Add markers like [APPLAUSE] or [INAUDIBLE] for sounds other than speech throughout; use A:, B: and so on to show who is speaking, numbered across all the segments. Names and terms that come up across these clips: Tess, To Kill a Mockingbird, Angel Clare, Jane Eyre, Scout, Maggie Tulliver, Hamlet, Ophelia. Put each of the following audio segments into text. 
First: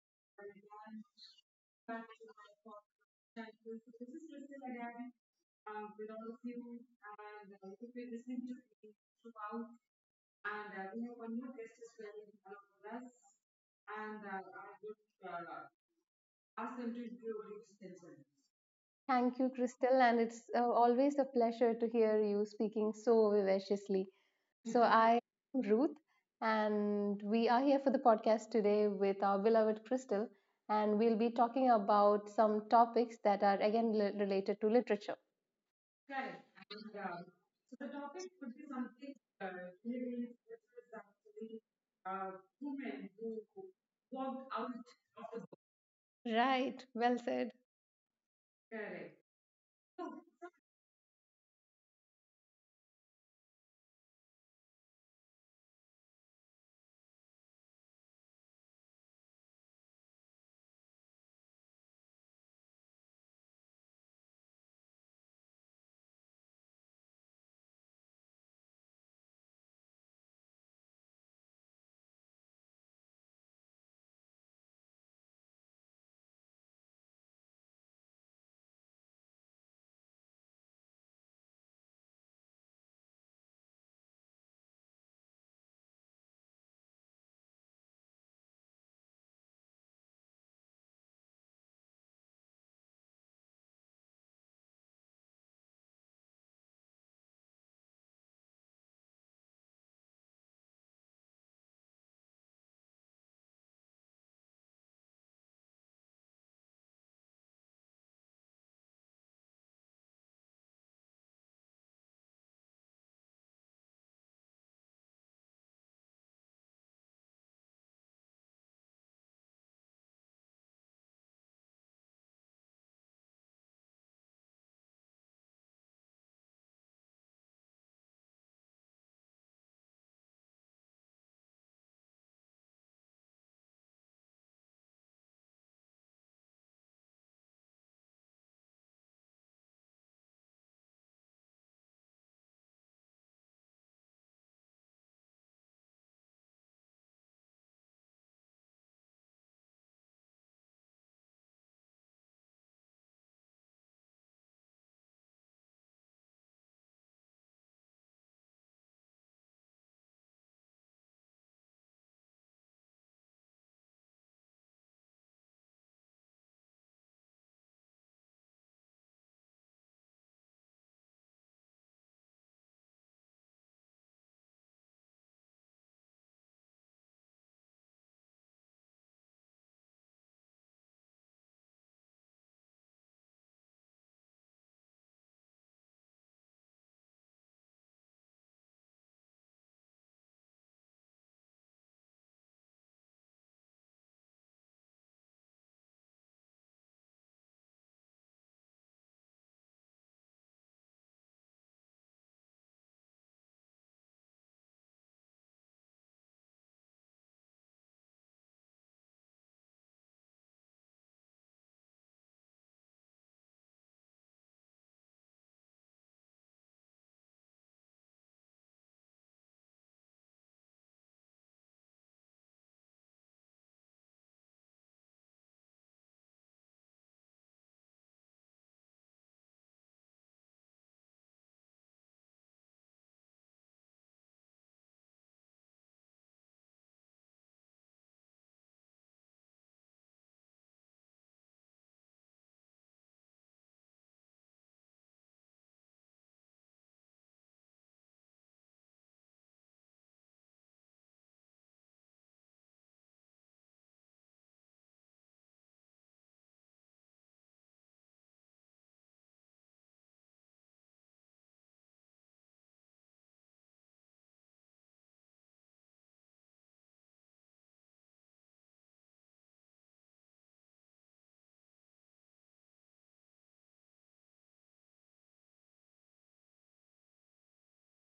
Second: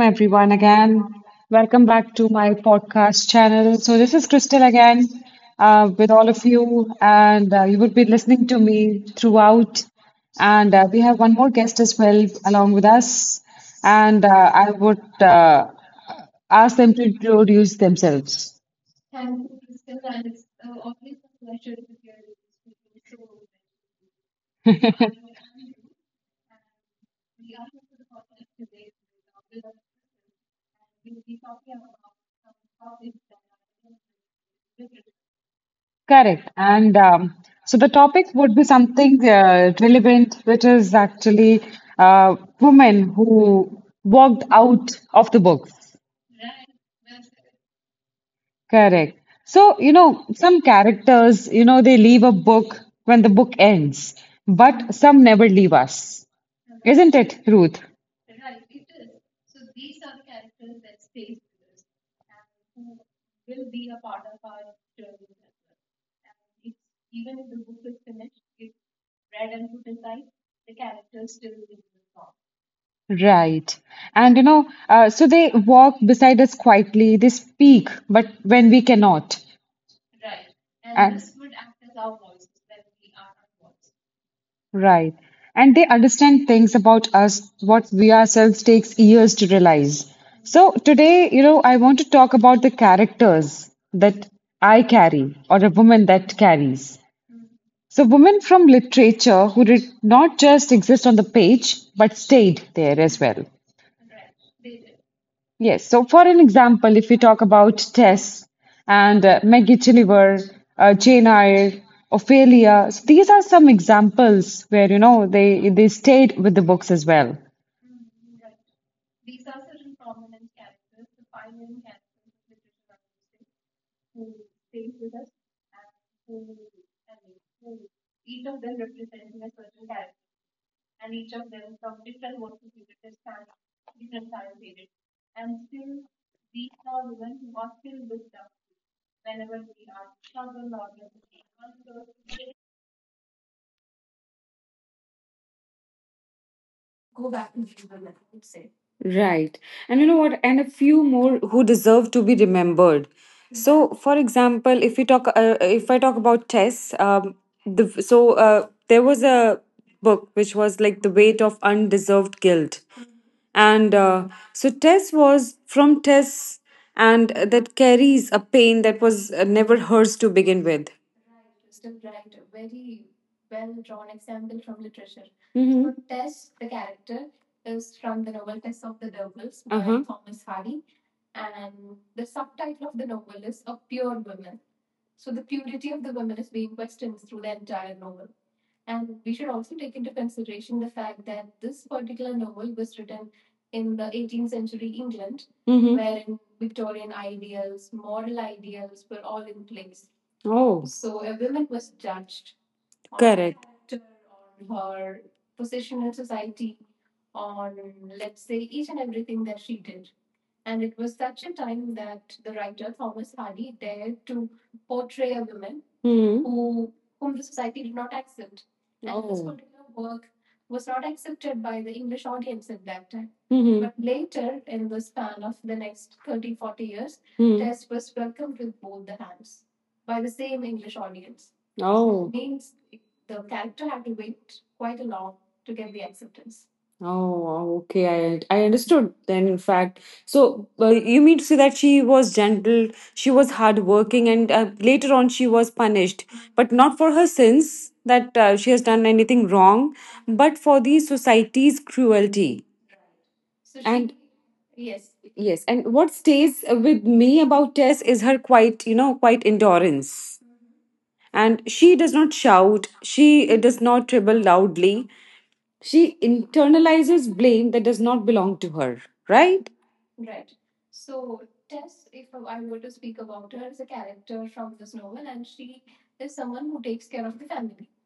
A: everyone again. Welcome back to my podcast channel. So, this is Crystal again with all of you, and you would be listening to me throughout. And we have one more guest as well along with us, and I would ask them to introduce themselves.
B: Thank you, Crystal, and it's always a pleasure to hear you speaking so vivaciously. So, [LAUGHS] I am Ruth, and we are here for the podcast today with our beloved Crystal, and we'll be talking about some topics that are again related to literature.
A: Correct. And so the topic would be something relevant, which is actually women who walked out of the books.
B: Right, well said.
A: Correct. So, some characters, they leave a book when the book ends, but some never leave us. Isn't it, Ruth? Right. And, so they walk beside us quietly, they speak, but when we cannot. And, Right. And they understand things about us what we ourselves takes years to realize. So today, I want to talk about the characters that I carry or a woman that carries. So women from literature who did not just exist on the page but stayed there as well. Yes. So, for an example, if we talk about Tess and Maggie Tulliver, Jane Eyre, Ophelia, so these are some examples where they stayed with the books as well. Right. And you know what? And a few more who deserve to be remembered. So, for example, if I talk about Tess, there was a book which was like the weight of undeserved guilt. And so Tess was from Tess, and that carries a pain that was never hers to begin with. Mhm. Oh. Mhm. Mhm. But later, in the span of the next 30-40 years, Mhm. Test was welcomed with both the hands. Oh. So it means. Oh, wow. Okay. I understood then. In fact, so you mean to say that she was gentle, she was hardworking, and later on she was punished, but not for her sins that she has done anything wrong, but for the society's cruelty. So she, and Yes, yes. And what stays with me about Tess is her quite you know quite endurance. And she does not shout. She does not tribble loudly. She internalizes blame that does not belong to her. Right.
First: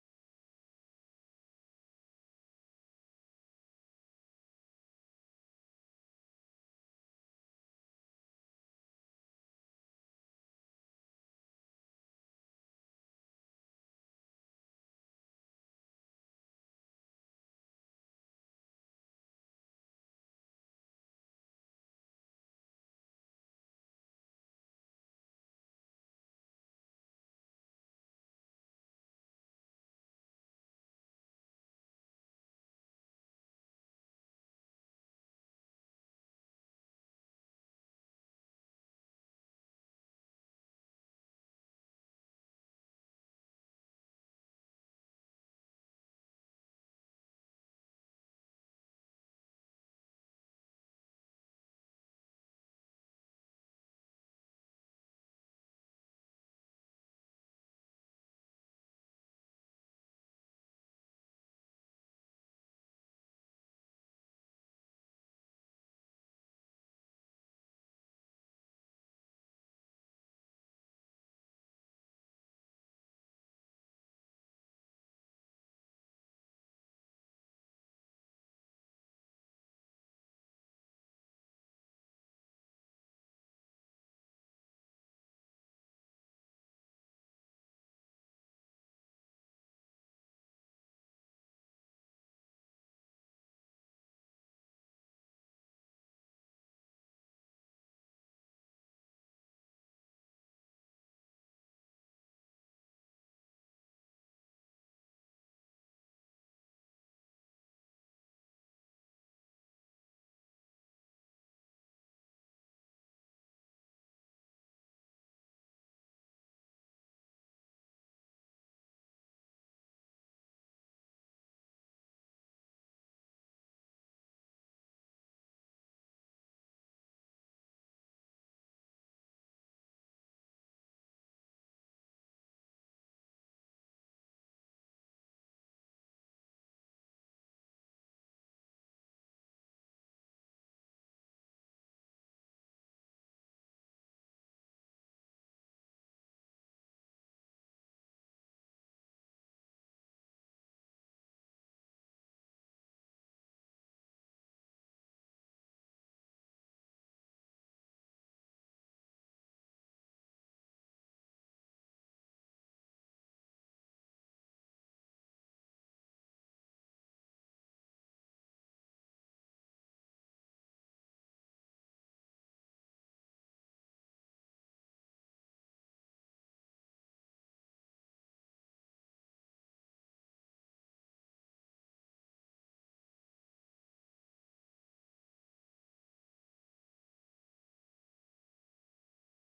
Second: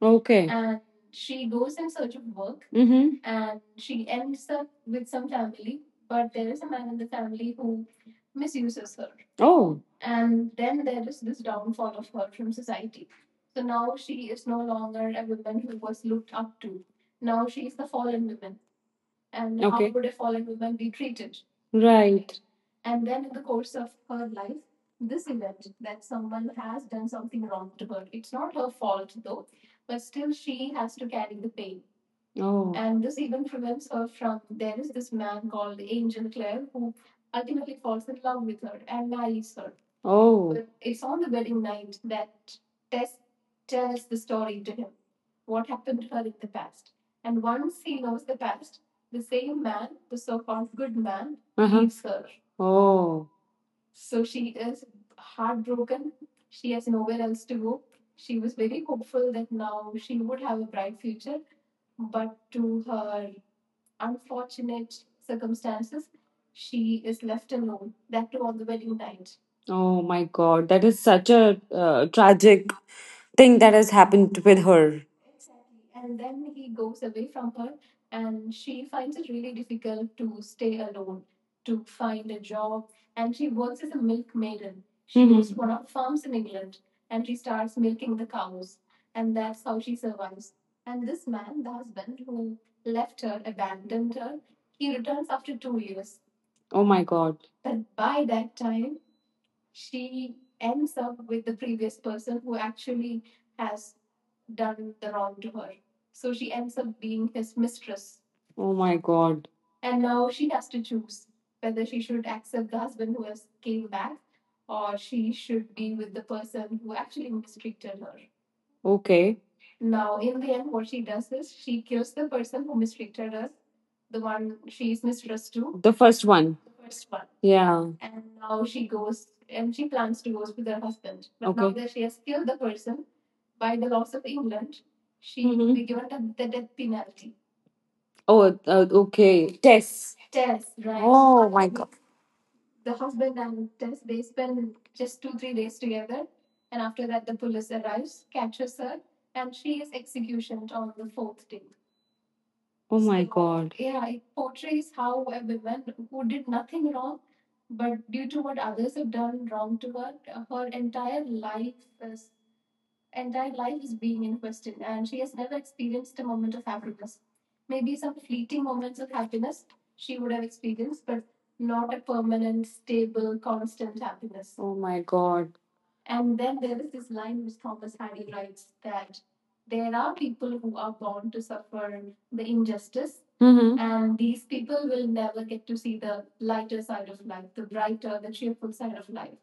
A: Okay. And she goes in search of work. Mm-hmm. Oh. And how okay would a fallen woman be treated? Right. Oh. And this even prevents her from. There is this man called Angel Clare who. Oh. Uh-huh. Oh, oh my God. That is such a tragic thing that has happened with her. Oh my God. Oh my God. Okay. The first one. Yeah. Oh, uh, Tess. God. Oh my God. Mm-hmm.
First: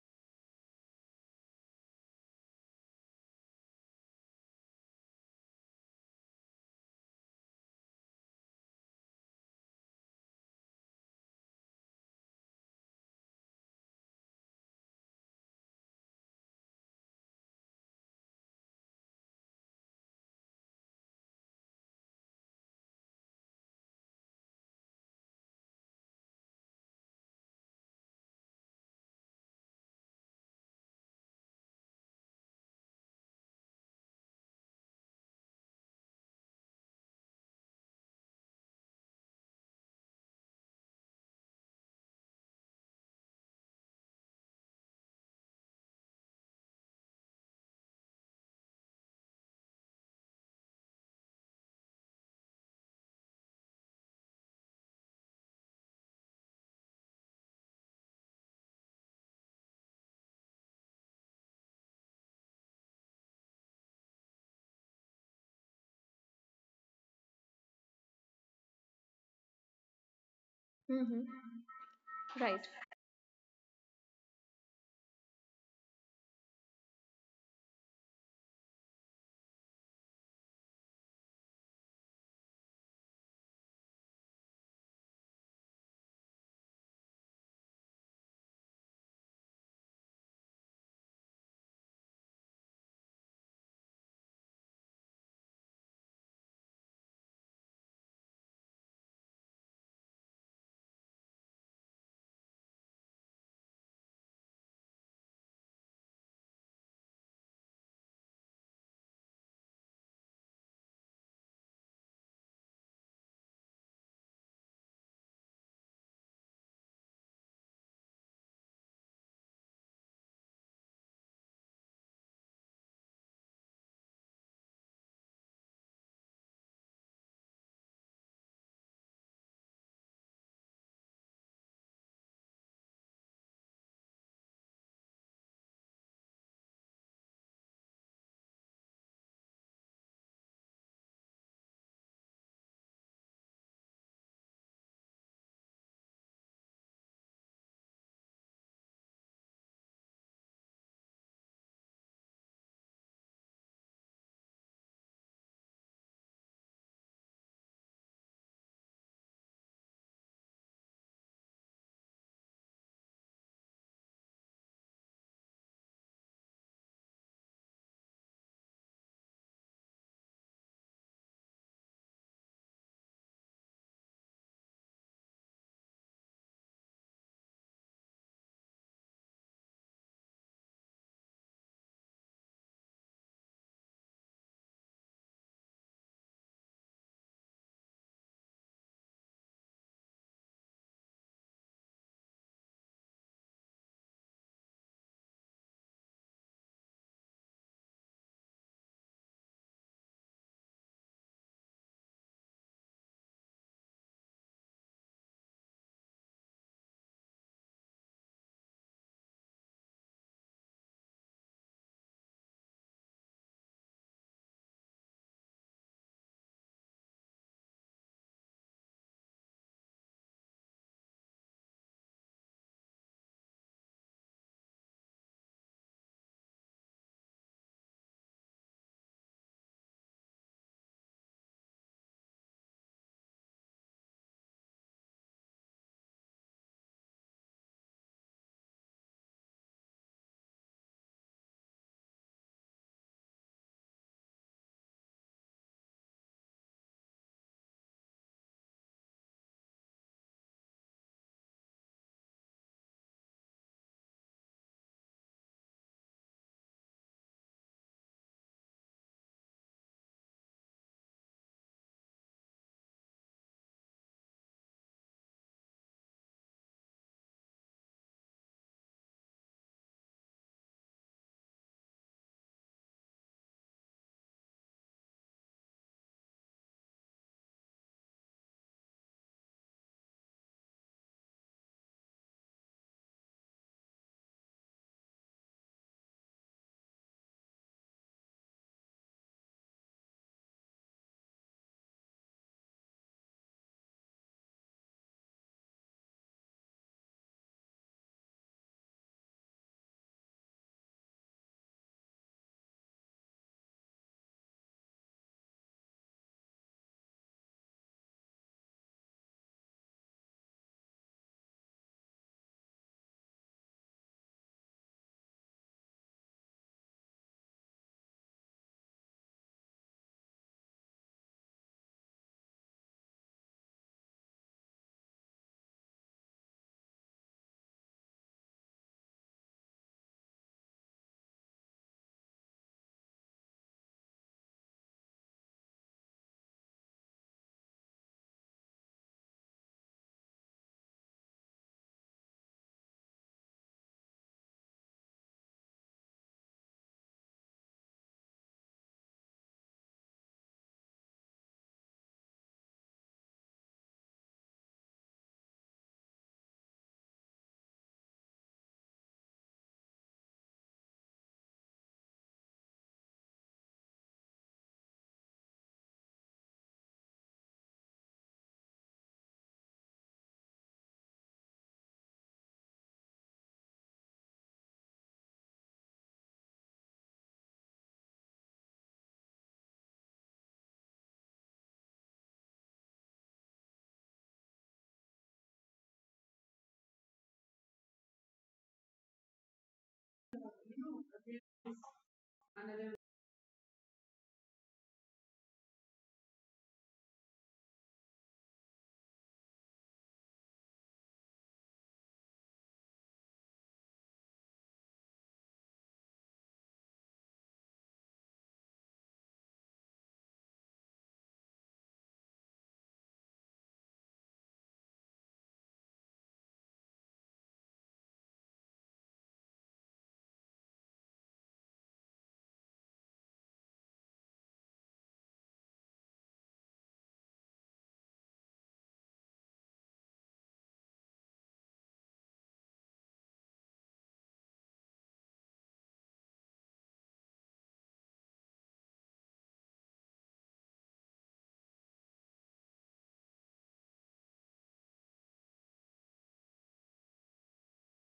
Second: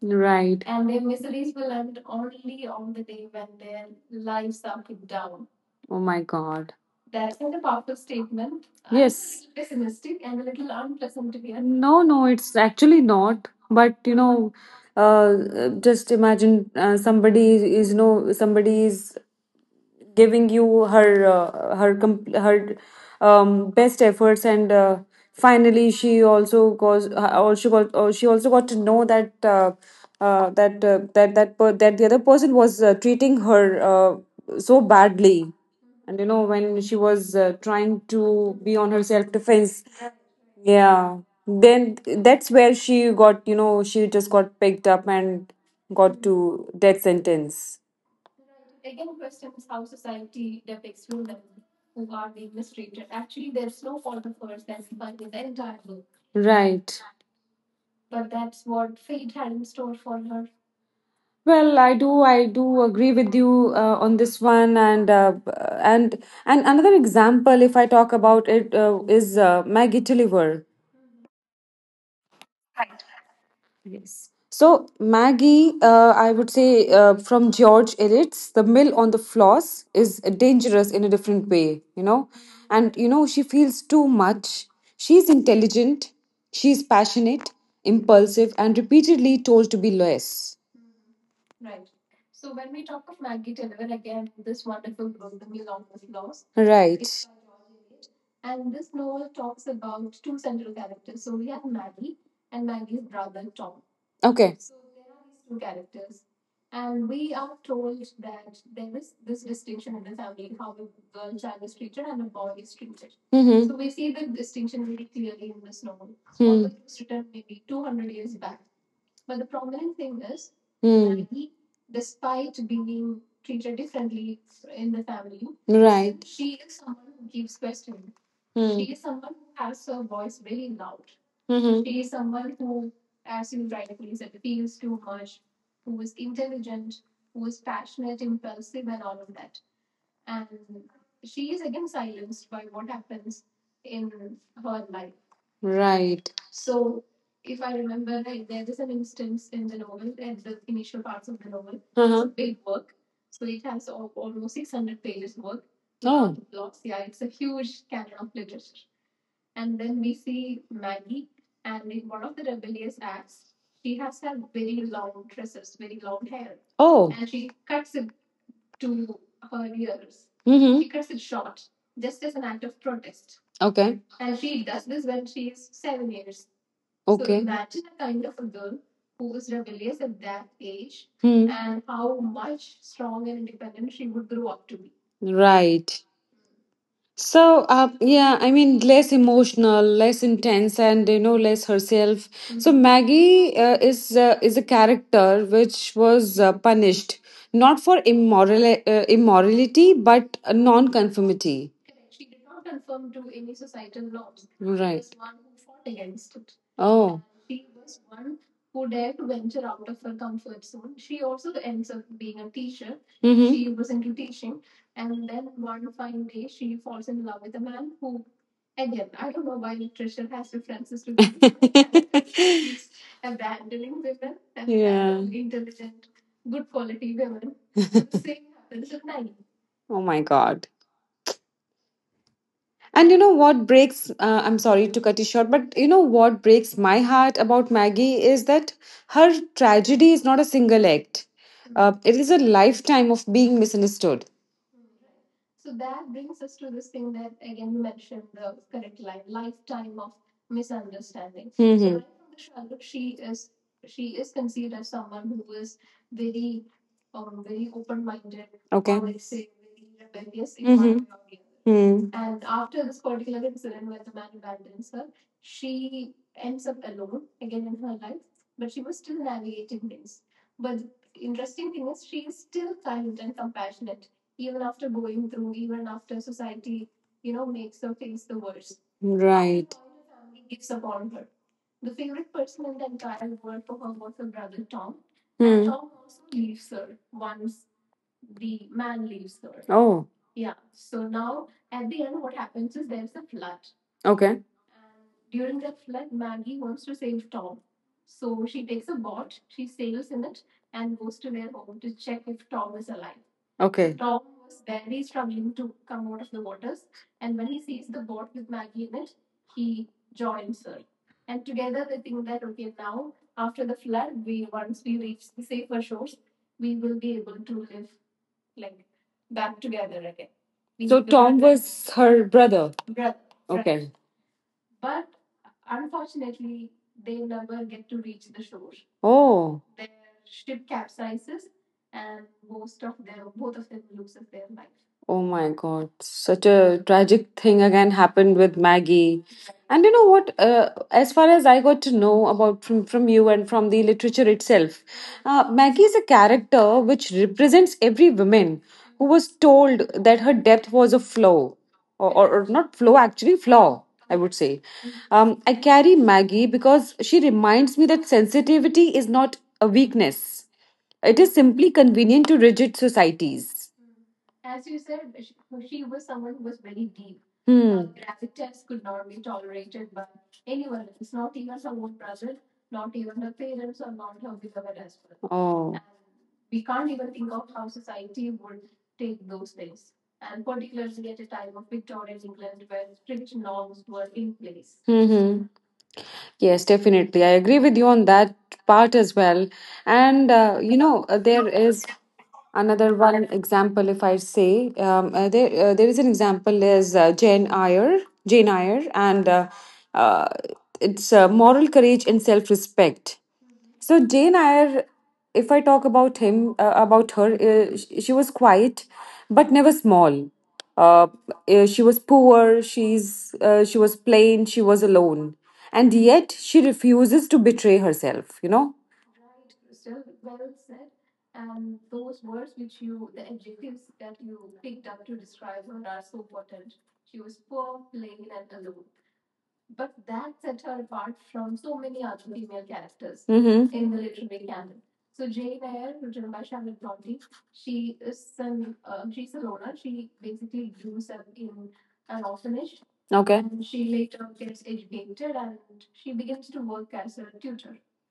A: Right. Oh my God. Honest. No, no, it's actually not. But just imagine somebody is, somebody is giving you her best efforts, and finally she also got to know that that the other person was treating her uh, so badly. And when she was trying to be on her self defense, yeah, then that's where she got, she just got picked up and got to death sentence. Right. Well, I do agree with you on this one, and and another example, if I talk about it, is Maggie Tulliver.
B: Mm-hmm. Right.
A: Yes. So Maggie, I would say from George Eliot's, The Mill on the Floss, is dangerous in a different way, and she feels too much. She's intelligent, she's passionate, impulsive, and repeatedly told to be less. Right. Okay. Hmm. Hmm. Right. Hmm. Hmm. Right. does Uh-huh. Oh. Mhm. Okay. Hmm. Right. So, yeah, I mean, less emotional, less intense, and less herself. So Maggie is a character which was punished not for immorality but non-conformity. Right. Oh. Mhm. this. [LAUGHS] Yeah. Oh my God. And I'm sorry to cut you short, but you know what breaks my heart about Maggie is that her tragedy is not a single act. It is a lifetime of being misunderstood. So. Hmm. Okay. Mm-hmm. other. Hmm. Right. Hmm. Oh. Okay. Okay. Was her brother. Oh. Oh my God. Such a tragic thing again happened with Maggie. And you know what? As far as I got to know about from you and from the literature itself, Maggie is a character which represents every woman who was told that her depth was a flaw, or not flaw, actually, flaw, I would say. I carry Maggie because she reminds me that sensitivity is not a weakness, it is simply convenient to rigid societies. Hmm. Graphic tests could not be tolerated by anyone else, not even her own brother, not even her parents, or not her beloved husband. Oh. Mm-hmm. Yes, definitely. I agree with you on that part as well. And, there is another one example, if I say, there is an example, is Jane Eyre, and uh, it's moral courage and self-respect. So Jane Eyre, if I talk about her, she was quiet, but never small. Uh, she was poor. She was plain. She was alone, and yet she refuses to betray herself. Mhm. Okay.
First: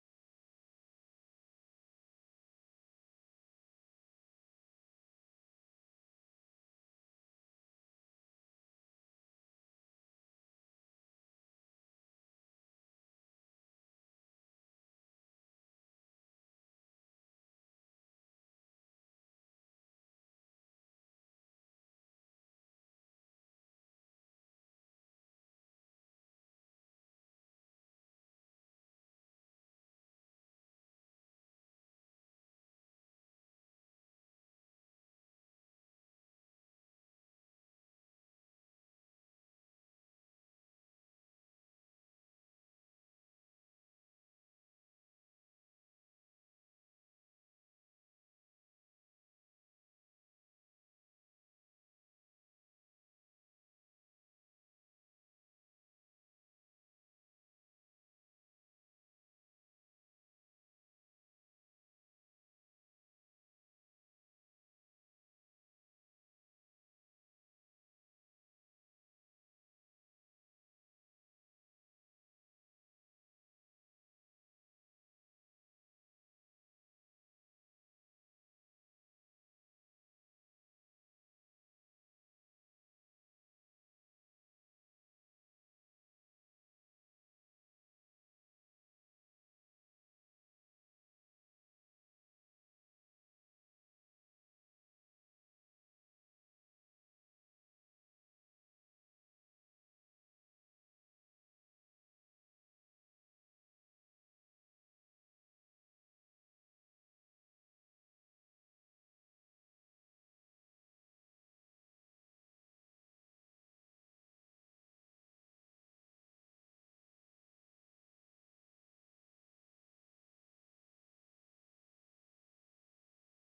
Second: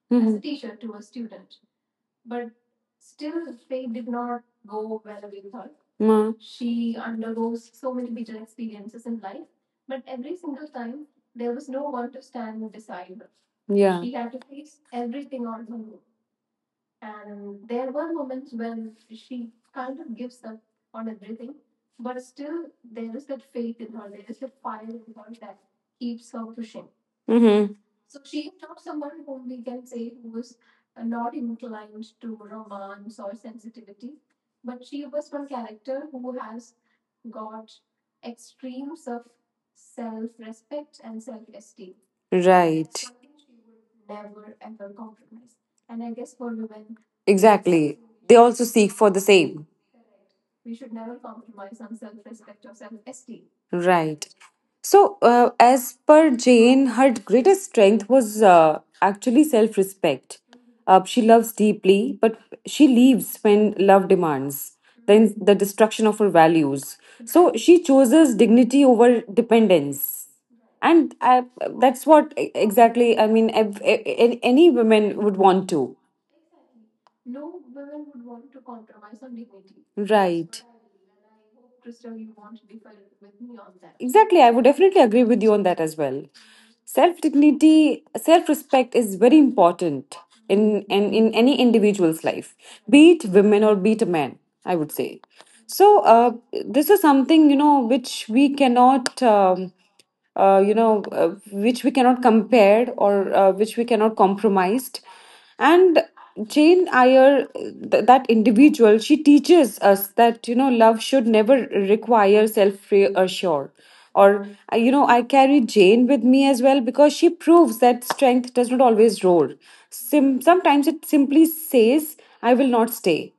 A: Mhm. Mm. Mm-hmm. Right. Exactly. They also seek for the same. Right. So, as per Jane, her greatest strength was actually self respect. She loves deeply, but she leaves when love demands, then the destruction of her values. So, she chooses dignity over dependence. And I, that's what exactly, I mean, any women would want to. Right. Exactly. I would definitely agree with you on that as well. Self dignity, self respect is very important in any individual's life, be it women or be it a man, I would say. So, this is something, which we cannot. Which we cannot compare, or which we cannot compromised. And Jane Eyre, that individual, she teaches us that love should never require self-reassure. Or I carry Jane with me as well because she proves that strength does not always roar. Sometimes it simply says, "I will not stay."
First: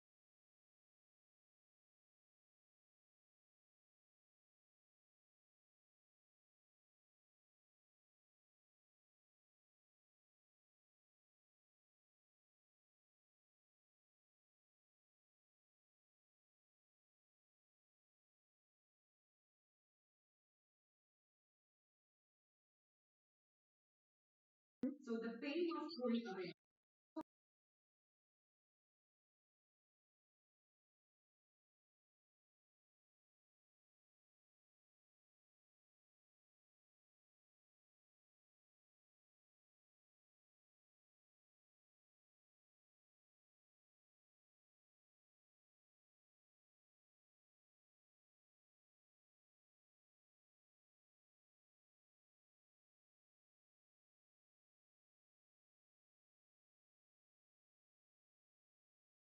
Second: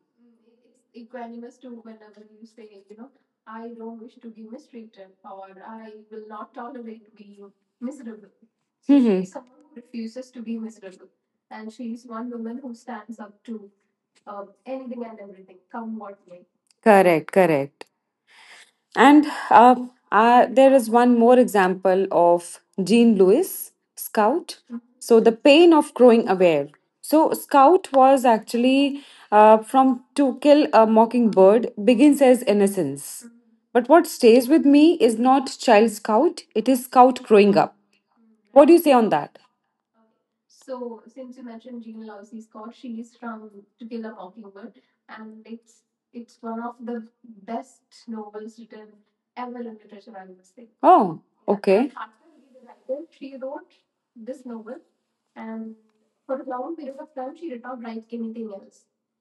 A: Correct. Correct. And there is one more example of Jean Louis, Scout. So, the pain of growing aware. So, Scout was actually from To Kill a Mockingbird, begins as innocence. But what stays with me is not Child Scout, it is Scout growing up. What do you say on that? Oh, okay.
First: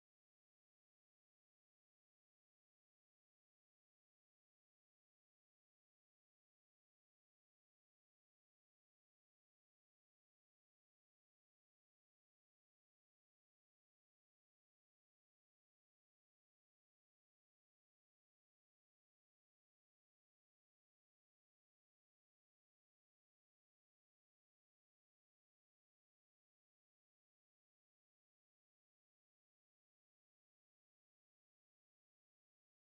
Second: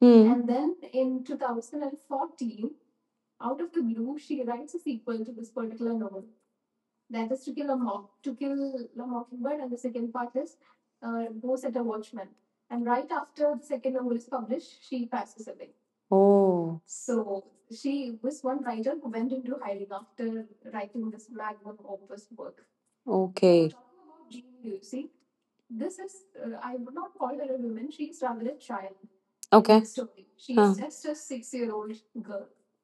A: Hmm. Oh, okay. Okay. Huh.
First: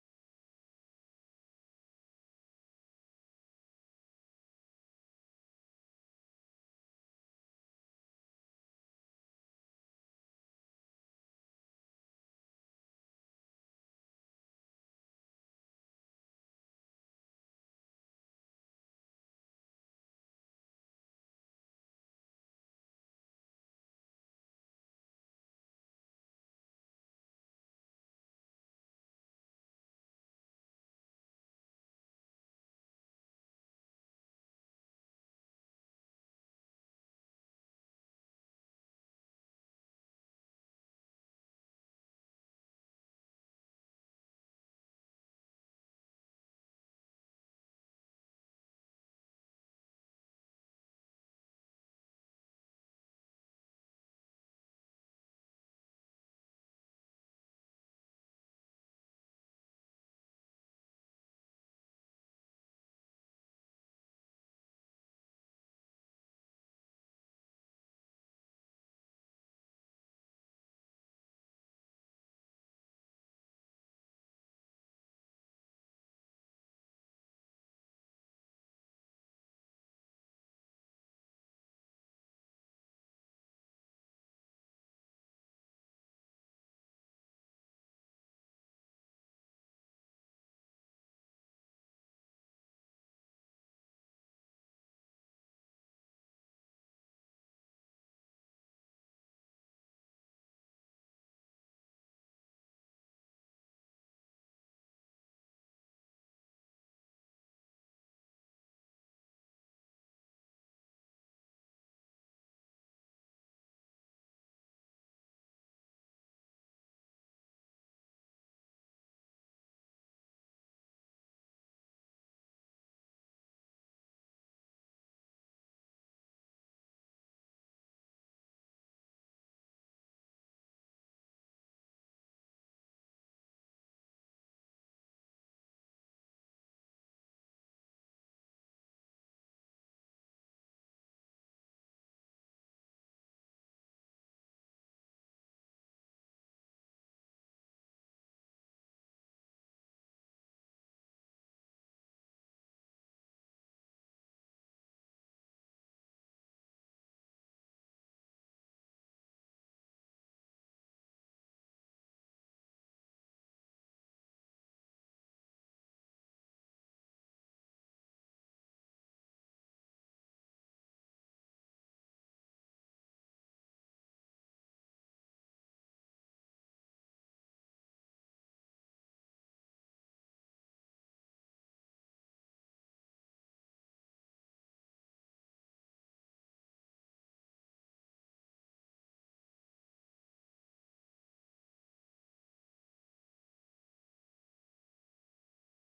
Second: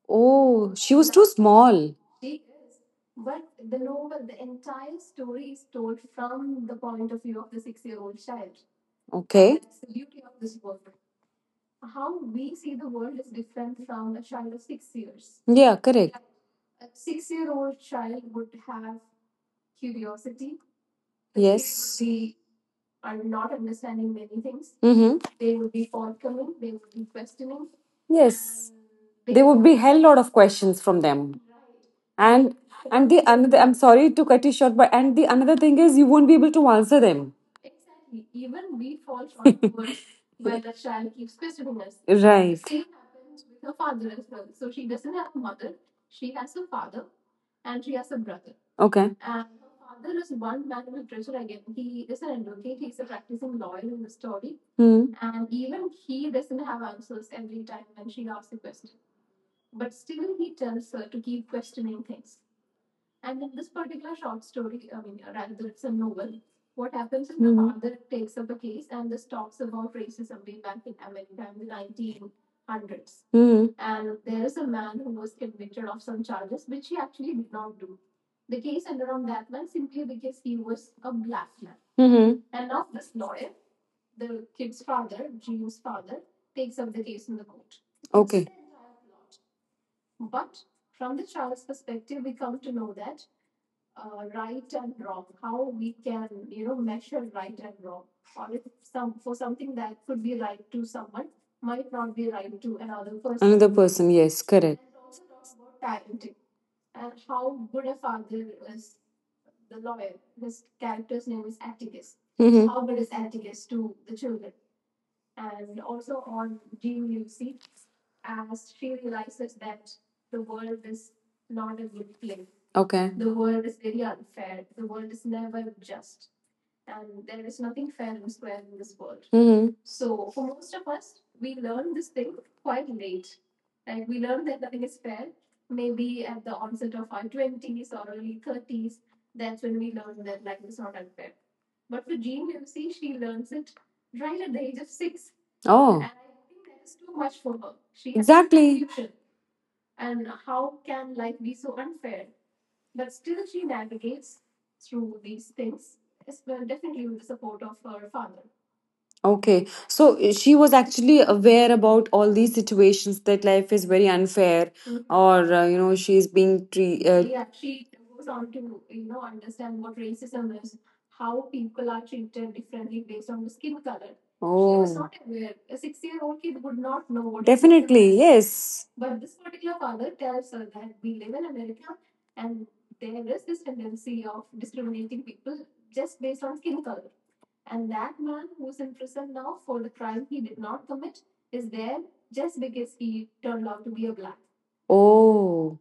A: Oh, she was too small. Okay. Yeah, correct. Yes. Mm-hmm. Yes. There would be hell lot of questions from them. and and the another, I'm sorry to cut you short, but and the another thing is you won't be able to answer them. [LAUGHS] Right. Okay. Hmm. Hmm. Hmm. Mhm. Okay. Another person, yes, correct. Mm-hmm. Okay. Mm-hmm. And Oh. Okay, so she was actually aware about all these situations that life is very unfair, or she's being treated. Oh, yes. Oh.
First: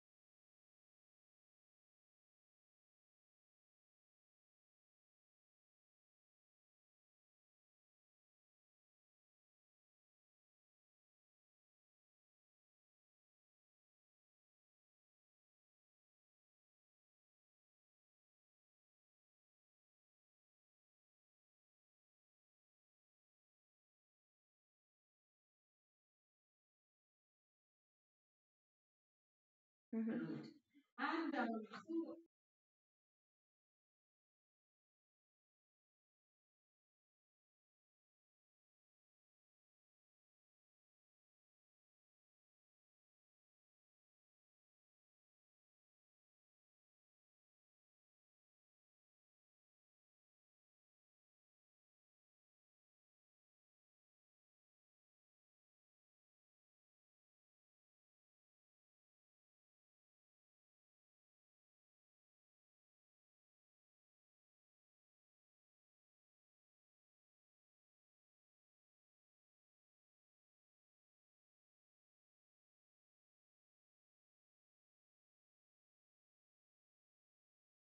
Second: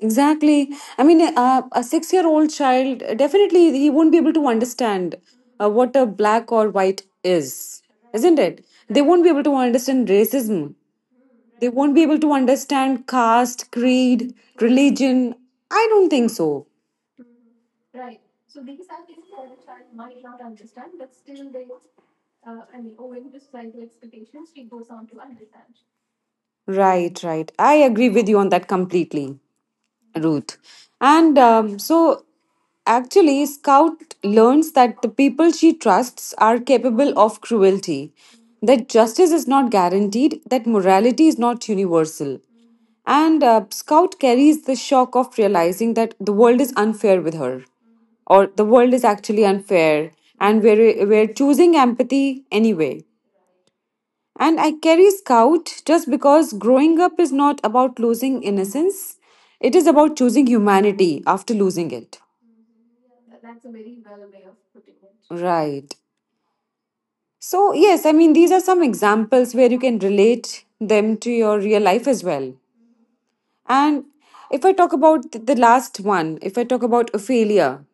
A: Exactly. I mean, a 6-year old child definitely he won't be able to understand what a black or white is, isn't it? They won't be able to understand racism. They won't be able to understand caste, creed, religion. I don't think so. Right, right. I agree with you on that completely.
B: Mm-hmm.
A: Ruth. And so, actually, Scout learns that the people she trusts are capable of cruelty, that justice is not guaranteed, that morality is not universal. And Scout carries the shock of realizing that the world is unfair with her, or the world is actually unfair, and we're choosing empathy anyway. And I carry Scout just because growing up is not about losing innocence, it is about choosing humanity after losing it. Right. So, yes, I mean, these are some examples where you can relate them to your real life as well. And if I talk about the last one, if I talk about Ophelia,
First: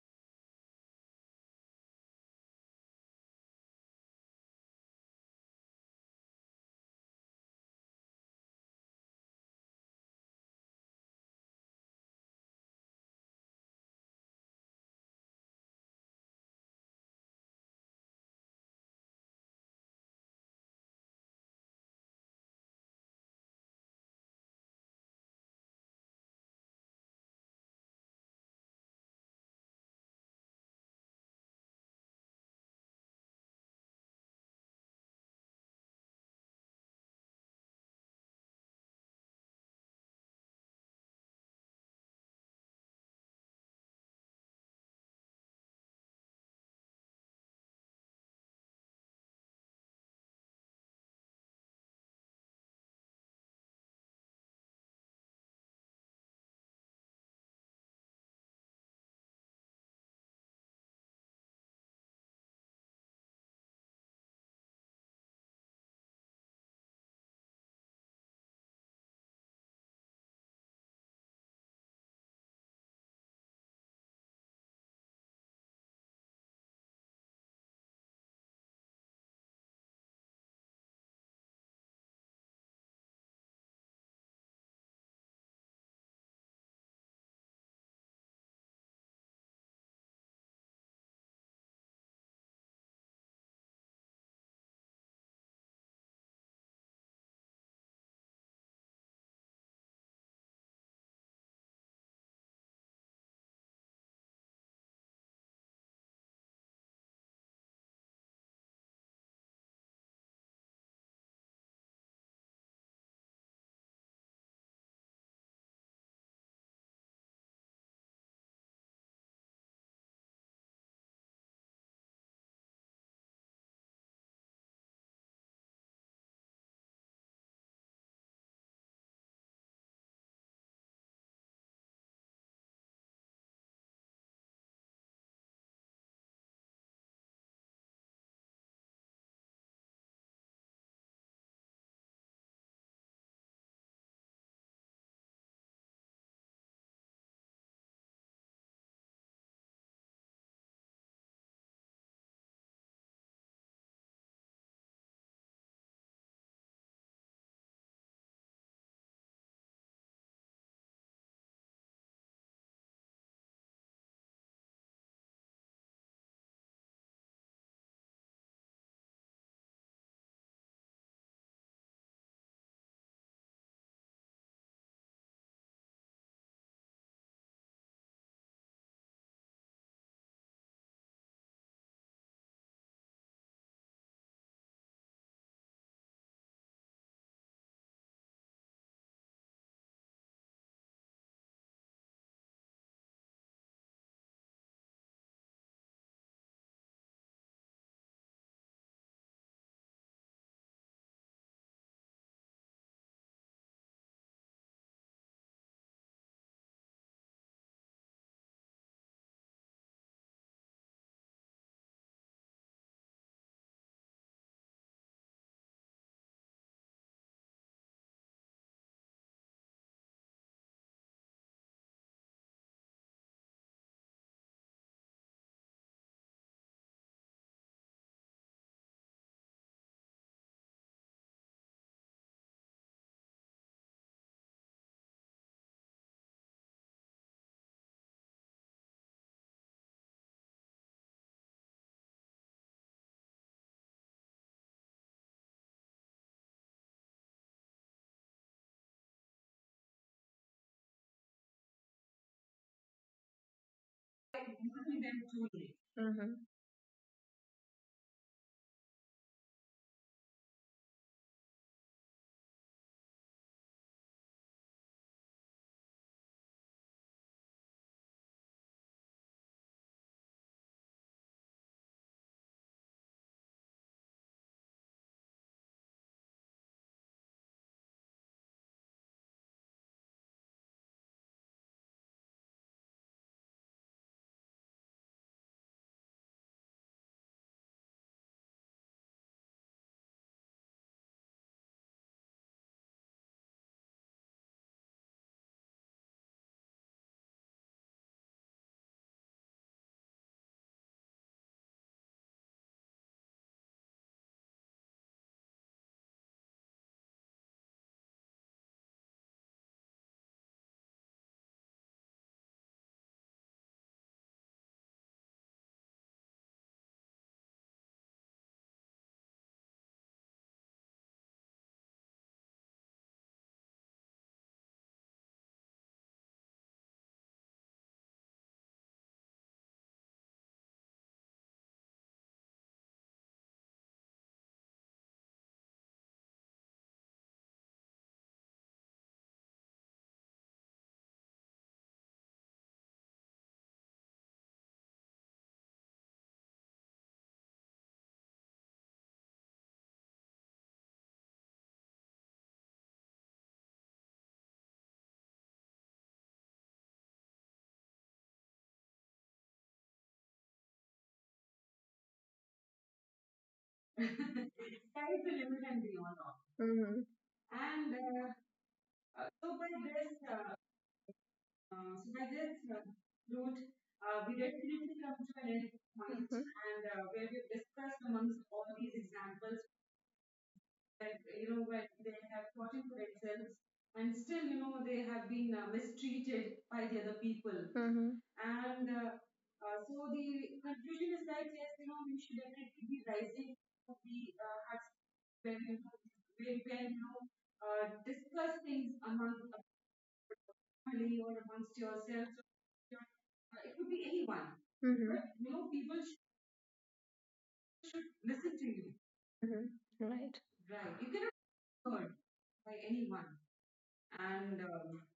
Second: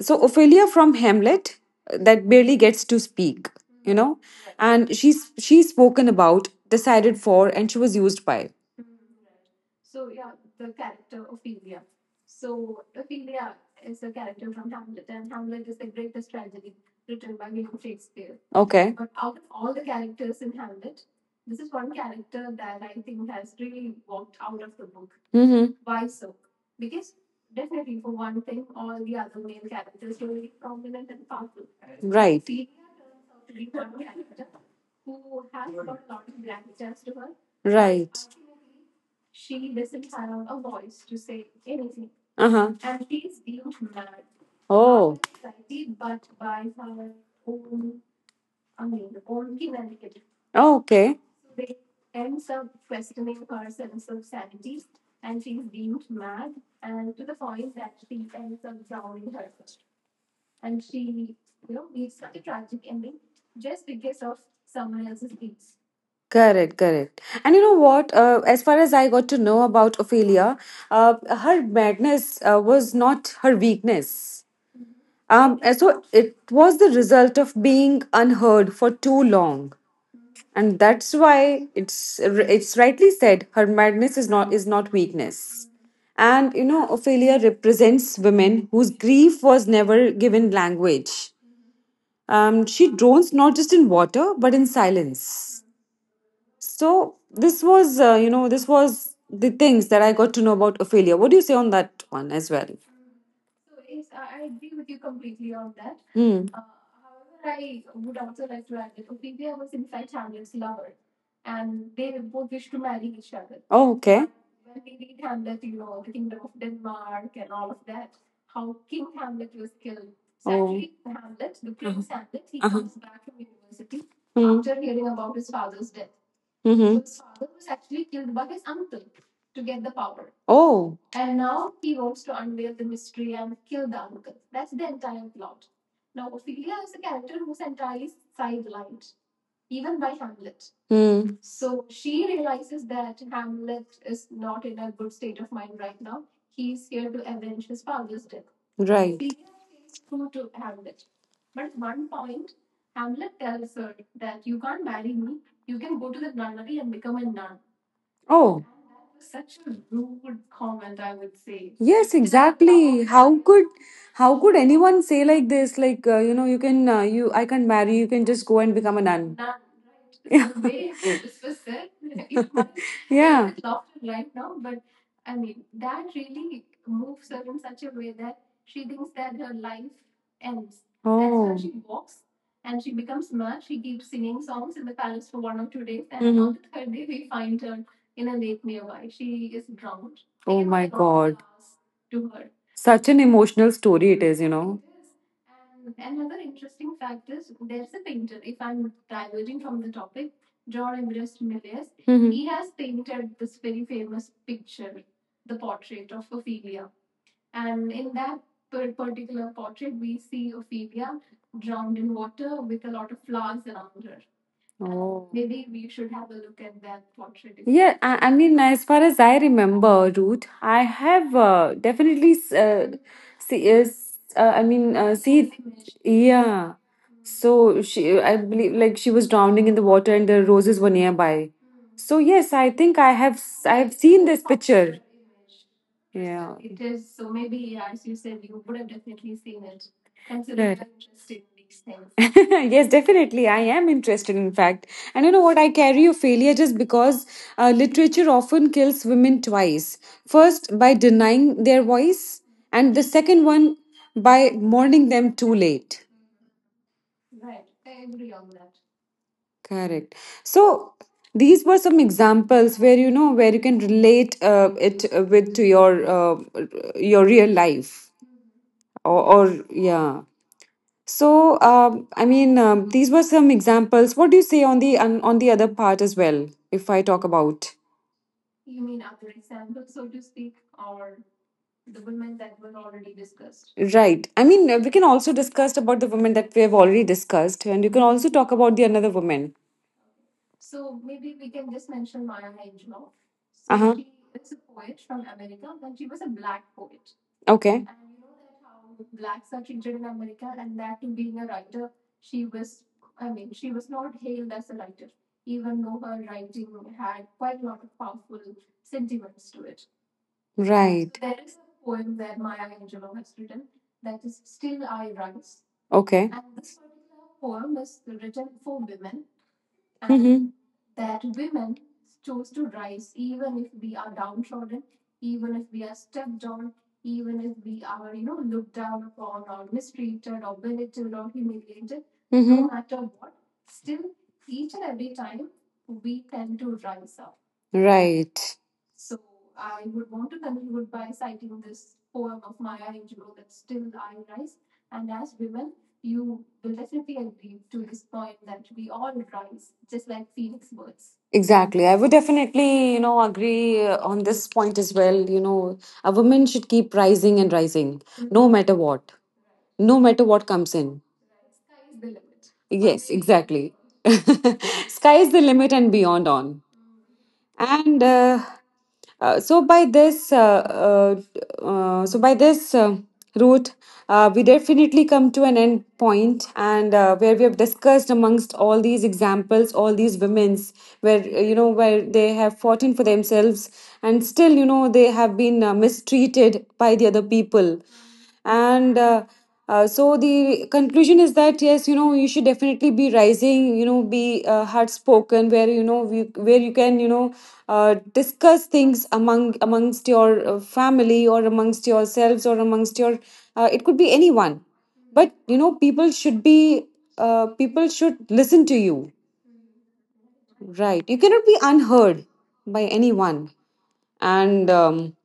A: so Ophelia from Hamlet that barely gets to speak, you know, and she's spoken about, decided for, and she was used by. Okay. Mm-hmm. Right. Right. Uh huh. Okay. Correct, correct. And you know what? As far as I got to know about Ophelia, her madness was not her weakness. And so it was the result of being unheard for too long, and that's why it's rightly said her madness is not weakness. And you know, Ophelia represents women whose grief was never given language. She drones not just in water but in silence. So this was, this was the things that I got to know about Ophelia. What do you say on that one as well? Hmm. Oh, okay. How King Hamlet was killed. Sadly. Oh. Hamlet, the Prince. Uh-huh. Hamlet, he comes back from university. Hmm. After hearing about his. Mhm. Oh. Hmm. Right. Oh. Yes, how could anyone say like this? Like you know, you can you I can't marry. You can just go and become a nun. [LAUGHS] Yeah. [LAUGHS] [LAUGHS] Oh, that's how. Oh. Hmm. Such an emotional story it is, you know. Mhm. He has painted this very famous picture. Oh. Maybe we should have a look at that portrait. Yeah, I mean, as far as I remember, Ruth, I have definitely uh, see, I mean, see, yeah. So she, I believe, like she was drowning in the water, and the roses were nearby. So yes, I think I have seen this picture. Yeah. Correct. [LAUGHS] Yes, definitely. I am interested, in fact. And you know what? I carry a failure just because literature often kills women twice. First, by denying their voice, and the second one, by mourning them too late.
B: Mm-hmm.
A: Correct. So these were some examples where, you know, where you can relate it with to your real life, or yeah. So I mean these were some examples. What do you say on the on the other part as well? If I talk about, right, I mean we can also discuss about the women that we have already discussed, and you can also talk about the another woman. Uh huh. Okay. And so. Right. Okay. Mm-hmm. Right. Exactly. I would definitely, you know, agree on this point as well. You know, a woman should keep rising and rising, no matter what, no matter what comes in. Yes, exactly. [LAUGHS] Sky is the limit and beyond on. And uh, so by this uh, so by this route we definitely come to an end point, and
B: Mm-hmm.
A: where we have discussed amongst all
B: Mm-hmm.
A: these examples, all these women's, where you know, where they have fought in for themselves, and still you know they have been mistreated by the other people,
B: Mm-hmm.
A: and so the conclusion is that yes, you know, you should definitely be rising, you know, be hard spoken, where you know where you can, you know, discuss things amongst your family, or amongst yourselves, or amongst your it could be anyone, but you know people should be people should listen to you.
B: Mm-hmm. Right.
A: Right. You cannot be unheard by anyone. And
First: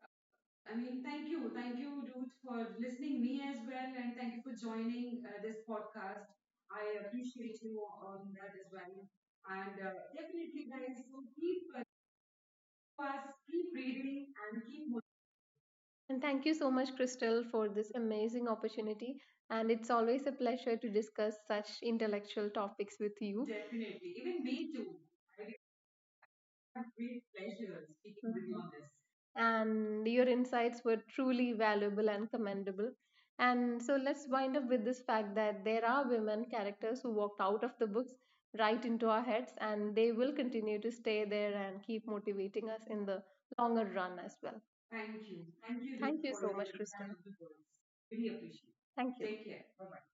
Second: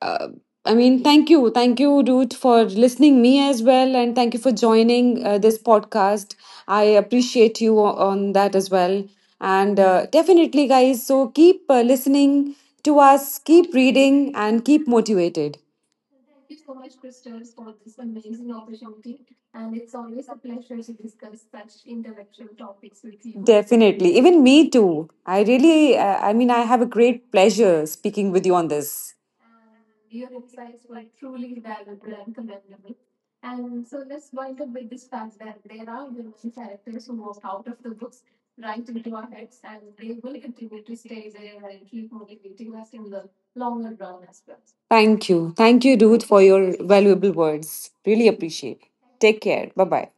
A: uh, I mean, thank you. Thank you, Ruth, for listening me as well. And thank you for joining this podcast. I appreciate you on that as well. And definitely, guys, so keep listening to us, keep reading, and keep motivated.
B: And thank you so much, Crystal, for this amazing opportunity. And it's always a pleasure to discuss such intellectual topics with you.
A: Definitely.
B: Definitely.
A: Even
B: Even
A: me
B: me,
A: too. I really, I mean, I have a
B: we-
A: great pleasure
B: we
A: speaking
B: can
A: with you
B: be
A: on
B: honest.
A: this.
B: And your insights were truly valuable and commendable. And so let's wind up with this fact that there are women characters who walked out of the books right into our heads, and they will continue to stay there and keep motivating us in the longer run as well.
A: Thank you. Thank
B: Thank
A: you,
B: you,
A: Ruth,
B: thank you
A: for
B: so
A: your
B: much, Crystal.
A: valuable words. Really
B: It.
A: appreciate. Take care. Bye
B: Thank
A: bye.